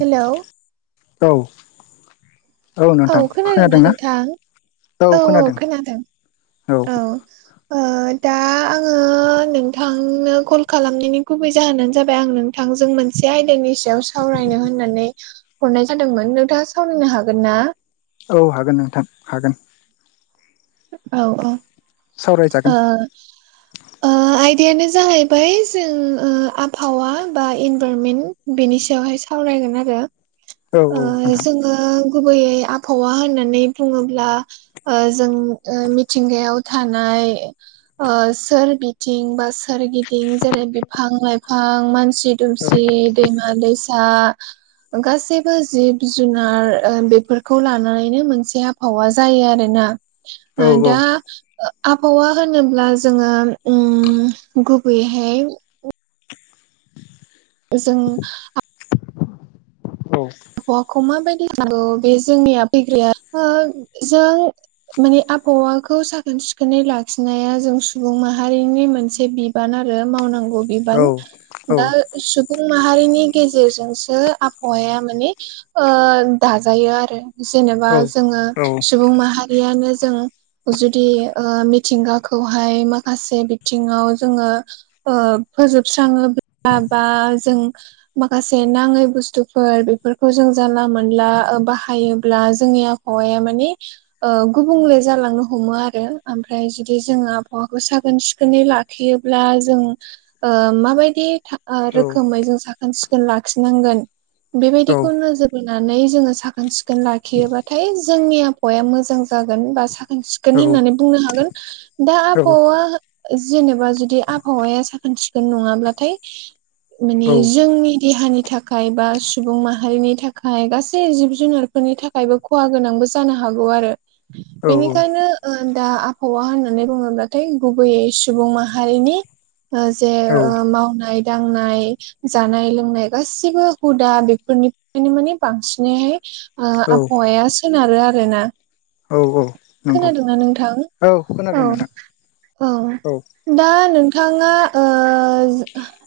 हेल' औ औ नोंथां खोनादोंना खोनादों ना? नोंथां औ खोनादों। औ ओ दा आङो नोंथांनो कल खालामनायनि गुबै जाहोनानो जाबाय आं नोंथां नोंथांजों मोनसे आयदानि सायाव सावरायनो होननानै। हरनाय जादोंमोन नोंथाङा सावरायनो हागोन ना? औ हागोन नोंथां हागोन औ औ सावरायजागोन ओ ओ आयदायानो जाहैबाय जों ओ आबहावा बा इनभायरमेन्ट बेनि सायावहाय सावरायगोन आरो। औ औ ओ नोंथां जोङो गुबैयै आबहावा होननानै बुङोब्ला ओ जों ओ मिथिंगायाव थानाय ओ सोरबिथिं बा सोरगिदिं जेरै बिफां लाइफां मानसि मानसि दुमसि दैमा दैसा गासैबो जिब जुनार ओ बेफोरखौ लानानैनो मोनसे आबहावा जायो आरोना औ ओ दा आबहावा होनोब्ला जोङो ओम गुबैयैहाय [inaudible] जों औ आबहावाखौ माबायदि [unintelligible] बे जोंनिया फैग्राया जों माने आबहावाखौ साखोन सिखोनै लाखिनाया जों सुबुं माहारिनि मोनसे बि बान आरो मावनांगौ औ बिबान औ दा सुबुं माहारिनि गेजेरजोंसो आबहावाया माने ओ दाजायो आरो जेनेबा औ जोङो सुबुं माहारि बेयानो जों जुदि ओ मिथिंगाखौहाय माखासे बिथिङाव जोङो ओ फोजोबस्राङोब्ला बा जों माखासे नाङै बुस्थुफोर बेफोर खौ जों जानला मोनला ओ बाहायोब्ला जोंनि आबहावाया माने ओ गुबुंले जालांनो हमो आरो आमफ्राय जुदि जोङो आबहावाखौ साखोन सिखोनै ला लाखियोब्ला जों ओ माबायदि ओ रोखोमै जों साखोन सिखोन लाखिनांगोन बेबाय दिखौ नोजोर बोनानै जोङो साखोन सिखोन लाखियोबाथाय जोंनि आबहावाया मोजां जागोन बा साखोन सिखोन होननानै बुंनो हागोन दा आबहावा जेनेबा जुदि आबहावाया साखोन सिखोन नङाब्लाथाय माने जोंनि देहानि थाखाय बा सुबुं माहा रिनि थाखाय गासै जिब जुनारफोरनि थाखायबो खहा गोनांबो जानो हागौ आरो बेनिखायनो ओ दा आबहावा होननानै बुङोब्लाथाय गुबैयै सुबुं माहारिनि जे ओ औ मावनाय दांनाय जानाय लोंनाय गासिबो हुदा बेफोरनि ओंखायनो माने बांसिनैहाय औ आबहावाया सोनारो आरो ना औ औ नंगौ खोनादोंना नोंथां औ औ खोनादों नोंथां औ दा नोंथाङा ओ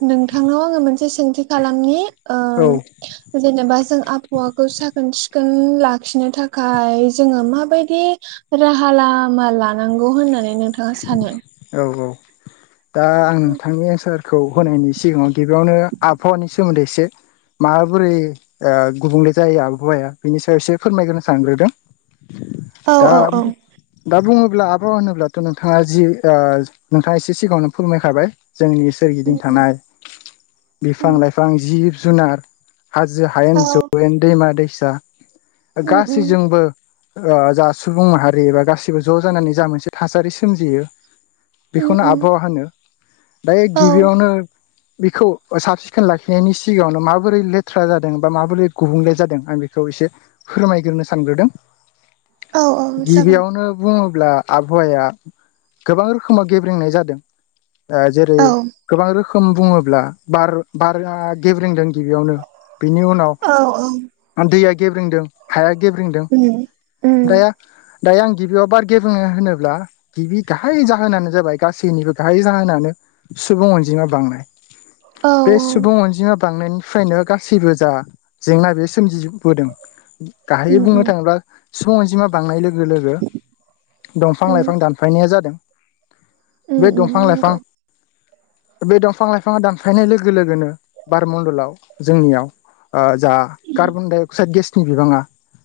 नोंथांनाव आङो मोनसे सोंथि खालामनि ओ औ जेनेबा जों आबहावाखौ साखोन सिखोन लाखिनो थाखाय जोङो माबायदि राहा लामा लानांगौ होननानै नोंथाङा सानो औ औ दा आं नोंथांनि एन्सारखौ होनायनि सिगाङाव गिबियावनो आबहावानि सायाव सोमोन्दै एसे माबोरै ओ गुबुंले जायो आबहावाया बेनि सायाव एसे फोरमायग्रोनो सानग्रोदों [inaudible] दा औ दा बुङोब्ला आबहावा होनोब्ला थ' नोंथाङा जि ओ नोंथाङा एसे सिगाङावनो फोरमायखाबाय जोंनि उम सोरगिदिं थानाय बिफां लाइफां जिब जुनार हाजो हायेन जौवेन दैमा दैसा गासैजोंबो जा सुबुं माहारि बा गासिबो ज' जानानै जा मोनसे थासारि सोमजियो बेखौनो उम आबहावा होनो दायो औ गिबियावनो बेखौ साब सिखोन लाखिनायनि सिगाङावनो माबोरै लेथ्रा जादों बा माबोरै गुबुंले जादों आं बेखौ एसे फोरमायग्रोनो सानग्रोदों औ औ जागोन गिबियावनो बुङोब्ला आबहावाया गोबां रोखोमाव गेब्रेेंनाय जादों ओ जेरै औ गोबां रोखोम बुङोब्ला बार बारा गेब्रेंदों गिबियावनो बिनि उनाव औ औ दैया गेब्रेंदों हाया गेब्रेंदों उम उम दाया दायो आं गिबियाव बार गे बुंुनो होनोब्ला गिबि गाहाय जाहोनानो जाबाय गासैनिबो गाहाय जाहोनानो सुबुं अनजिमा बांनाय औ बे सुबुं अनजिमा बांनायनि फ्रायनो गासैबो जा जेंना बे सोमजिबोदों गाहाय उम बुंनो उम थाङोब्ला - सुबुं अनजिमा बांनाय लोगो लोगो दंफां उम लाइफां दानफायनाया जादों उम बे उम दंफां नंगौ लाइफां बे दंफां लाइफाङा दानफायनाय लोगो लोगोनो बारमणडलाव जोंनियाव जा कार्बन डाइ अक्साइड गेसनि बिबाङा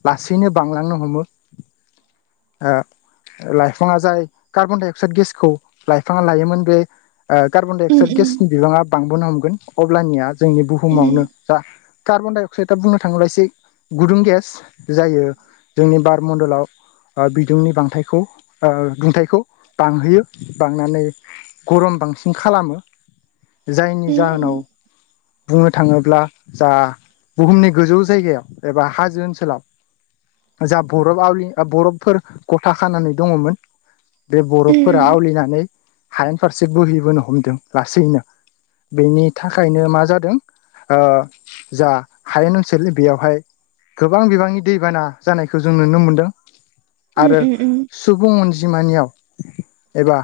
लासैनो बांलांनो हमो [inaudible] लाइफाङा जाय कार्बन डाइ अक्साइद गेसखौ लाइफाङा लायोमोन बे ओ कार्बन डाइ उम अक्साइड उम गेसनि बिबाङा बांबोनो हमगोन अब्लानिया जोंनि बुहुमावनो उम जा कार्बनडाइ अक्साइदआ बुंनो थाङोब्ला एसे गुदुं गेस जायो जोंनि बार मडलाव बिदुंनि बांथायाय दुंथायखौ बांहोयो बांनानै गरम बांसिन खालामो जायनि उम जाहोनाव बुंनो थाङोब्ला जा बुहुमनि गोजौ जायगायाव एबा हाजो ओनसोलाव जा बरफ आवलि बरफफोर थाखानानै दङमोन बे बरफफोरा उम आवलिनानै हायेन फारसे बोहैबोनो हमदों लासैनो बेनि थाखायनो मा जादों जा हायेन ओनसोल बेयावहाय गोबां बिबांनि दैबाना जानायखौ जों नुनो मोनदों उ आरो उ उम सुबुं अनजिमानियाव एबा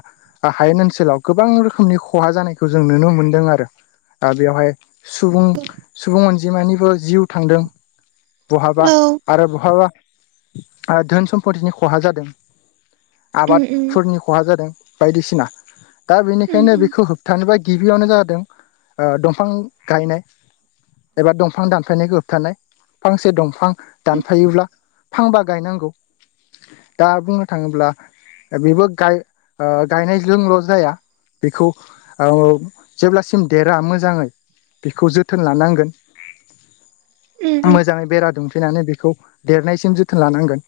हायेन ओनसोलाव गोबां रोखोमनि खहा जानायखौ जों नुनो मोनदों आरो दााबयावहाय सुबुं सुबुं अनजिमानिबो जिउ थांदों बहाबा औ आरो बहाबा धोन सम्फतिनि खहा जादों उम उम आबादफोरनि खहा जादों बायदिसिना दा उम बेनिखायनो उम बेखौ होबथानोबा गिबियावनो जादों दंफां गायनाय एबा दंफां दानफायनाय गोबथानाय फांसे दंफां दानफायोब्ला फांबा गायनांगौ दा बुंनो थाङोब्ला बेबो गाय गायनायजोंल' जाया बेखौ जेब्लासिम देरा मोजाङै बेखौ जोथोन लानांगोन [inaudible] मोजाङै बेरा दुंफैनानै बेखौ देरनायसिम जोथोन लानांगोन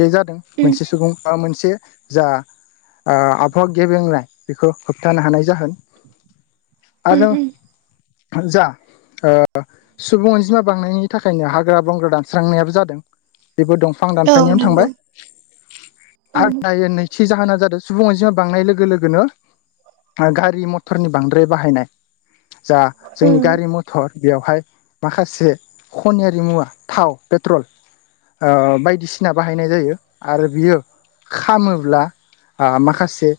बे जादों उम मोनसे सुबुं मोनसे जा आबहावा गेबेंनाय बेखौ होबथानो हानाय जागोन उम आरो उम जा सुबुं अनजिमा बांनायनि थाखायनो हाग्रा बंग्रा दानस्रांनायाबो जादों बेबो दंफां औ दानफायनायावनो नंगौ थांबाय उम आदाय नैथि जाहोना जादों सुबुं अनजिमा बांनाय लोगो लोगोनो गारि मथरनि बांद्राय बाहायनाय जा जोंनि उम गारि मथर बेवहाय माखासे खनियारि मुवा थाव पेट्रल ओ बायदिसिना बाहायनाय जायो। आरो बियो खामोब्ला ओ माखासे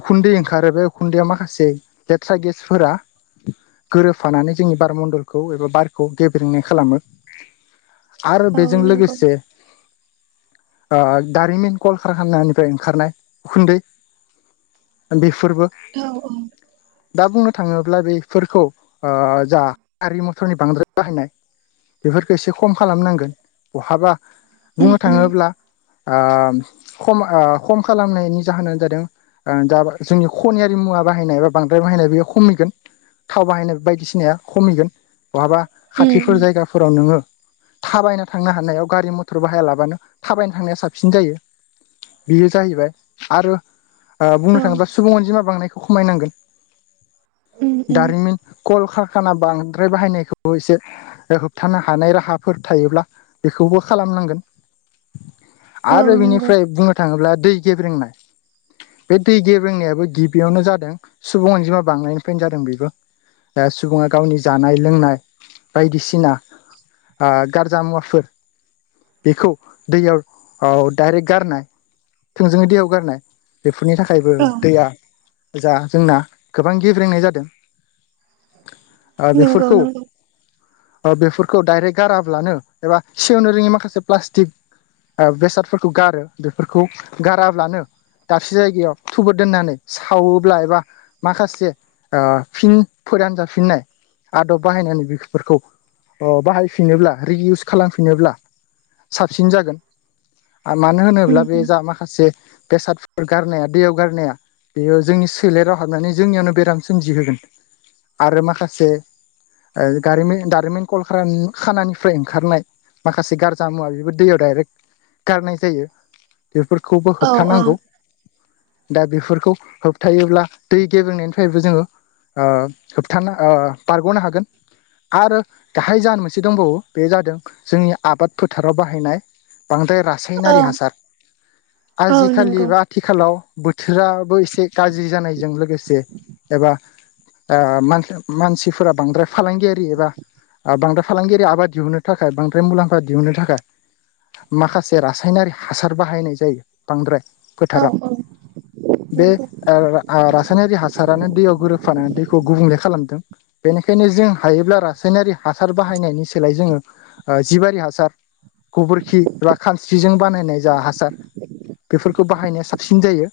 उखुन्दै ओंखारो बे खुन्दैया माखासे लेथ्रा गेसफोरा गोरोबफानानै जोंनि बार म्न्दलखौ एबा बारखौ गेब्रेंनाय खालामो आरो औ बेजों नंगौ लोगोसे ओ दारिमिन कलक खामनिफ्राय ओंखारनाय उखुन्दै बेफोरबो औ औ दा बुंनो थाङोब्ला बेफोरखौ ओ जा गारि मथरनि बांद्राय बाहायनाय बेफोरखौ एसे खम खालामनांगोन बहाबा उम बुंनो थाङोब्ला ओ खम खम खालामनायनि जाहोनानो जादों ओ दा जोंनि खनियारि मुवा बाहायनाय बा बांद्राय बाहायनाय बेयो खमिगोन। थाव बाहायनाय बायदिसिनाया खमिगोन बहाबा उम खाथिफोर जायगाफोराव नोङो थाबायनो थांनो हानायाव गारि मथर बाहाया लाबानो थाबायना थांनाय साबसिन जायो बेयो जाहैबाय आरो ओ बुंनो औ थाङोबा सुबुं अनजिमा बांनायखौ खमायनांगोन उम उम दारिमिन कल कारखाना बांद्राय बाहायनायखौबो एसे होबथानो हानाय राहाफोर थायोब्ला बेखौबो खालामनांगोन। औ आरो नंगौ बेनिफ्राय बुंनो थाङोब्ला दै गेब्रेंनाय बे दै गेब्रेंनायाबो गिबियावनो जादों सुब अनजिमा बांनायनिफ्रायनो जादों बेबो। दा सुबुङा गावनि जानाय लोंनाय बायदिसिना ओ गारजा मुवाफोर बेखौ दैयाव औ दडाइरेक्ट गारनाय थोंजोङै दैयाव गारनाय बेफोरनि थाखायबो औ दैया जा जोंना गोबां गेब्रेंनाय जादों। ओ नंगौ बेफोरखौ नंगौ बेफोरखौ डायरेक्ट गाराब्लानो एबा सेवनो रोङि माखासे प्लास्टिक बेसादफोरखौ गारो बेफोरखौ गाराब्लानो दाबसे जायगायाव थुबर दोननानै सावोब्ला एबा माखासे ओ फिन फोरान जाफिननाय आदब बाहायनानै बेफोरखौ अ बाहायफिनोब्ला रि इउस खालामफिनोब्ला साबसिन जागोन मानो उम होनोब्ला बे उम जा मा माखासे बेसादफोर गारनाया दैयाव गारनाया बेयो जोंनि सोलेराव हाबनानै जोंनियावनो बेराम सोमजिहोगोन आरो माखासे दारिमिन दारिमिन कल खानानिफ्राय ओंखारनाय माखासे गारजा मुवा बेबायाद दैयाव दडाइरेक्ट गारनाय जायो बेफोरखौबो औ औ होबथानांगौ। दा बेफोरखौ होबथायोब्ला दै गेबेंनायनिफ्रायबो जोङो ओ होबथानो ओ बारग'नो हागोन। आरो गाहाय जाहोन मोनसे दंबावो बे जादों जोंनि आबाद फोथाराव बाहाय बाहायनाय बांद्राय औ रासायनारि हासार औ आजिखालि नंगौ बा आथिखालाव बोथोराबो एसे गाज्रि जानायजों लोगोसे एबा ओ मान-मानसिफोरा बांद्राय फालांगियारि एबा ओ बांद्राय फालांगयारि आबाद दिहुननो थाखाय बांद्राय मुलामफ दिहुननो थाखाय माखासे रासायनारि हासार बाहायनाय जायो। बांद्राय औ फोथाराव औ बे नंगौ ओ रा रासायनारि हासारानो दैयाव गोरोबफानानै दैखौ गुबुंले खालामदों। बेनिखायनो जों हायोब्ला रासायनारि हासार बाहायनायनि सोलाय जोङो जिबारि हासार गोबोरखि बा खानस्रिजों बानायनाय जा हासार बेफोरखौ बाहायनाय साबसिन जायो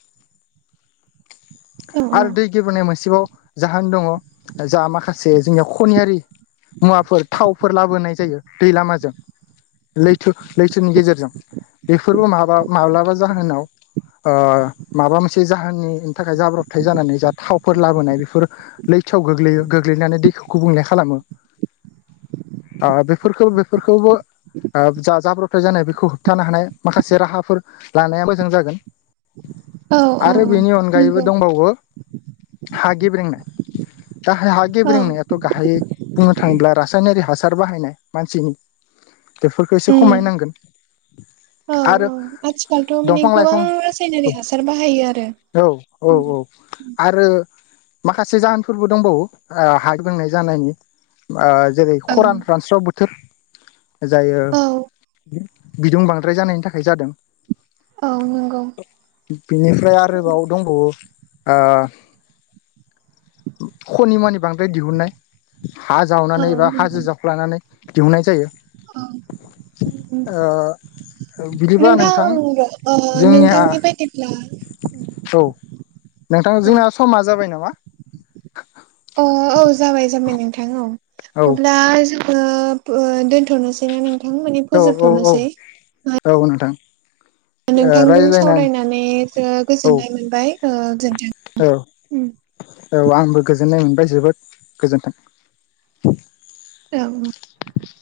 औ आरो दै गेब्रनाय मोनसेबाव जाहोन दङ जा माखासे जोंनियाव खनियारि मुवाफोर थावफोर लाबोनाय जायो दै लामाजों। लैथो लैथोनि गेजेरजों बेफोरबो माबा माब्लाबा जाहोनाव ओ माबा मोनसे जाहोननिनि थाखाय जाब्रबथाय जानानै जा थावफोर लाबोनाय बेफोर लैथोआव गोग्लैयो गोग्लैनानै दैखौ गुबुंले खालामो। ओ बेफोरखौ बेफोरखौबो ओ जा जाब्रबथाय जानाय बेखौ होबथानो हानाय माखासे राहाफोर लानाया मोजां जागोन। औ औ आरो औ बेनि अनगायैबो नंगौ दंबावो हा गेब्रेंनाय [unintelligible] हा औ गेब्रेंनाय थ' गाहायै बुंनो थाङोब्ला रासायनारि हासार बाहायनाय मानसिनि बेफोरखो एसे उम खमायनांगोन औ आरो औ आथिखालथ' माने दंफां गोबां लाइफां रासायनारि हासार बाहायो आरो औ औ उम औ आरो माखासे जाहोनफोरबो दंबावो हा गेब्रेंनाय जानायनि ओ जेरै औ खरान रानस्राव बोथोर जायो औ बिदुं बांद्राय जानायनि थाखाय जादों। औ नोंगौ बिनिफ्राय आरोबाव दंबावो ओ खनिमानि बांद्राय दिहुननाय हा औ जावनानै एबा हाजो जावख्लानानै दिहुननाय जायो। ओं [unintelligible] ओ नोंथां ओ जोंनिया नोंथांनि बायदिब्ला औ नोंथां औ जोंना समा जाबाय नामा? अ औ जाबाय जाबाय नोंथां औ औ अब्ला [unintelligible] [unintelligible] दोनथ'नोसै ना नोंथां माने औ औ औ फोजोबथ'नोसै? औ नोंथां। नोंथांजों रायज्लायनानै सावरायनानै जो औ गोजोननाय मोनबाय ओ गोजोनथों औ उम औ आंबो गोजोननाय मोनबाय जोबोद गोजोन्थों। औ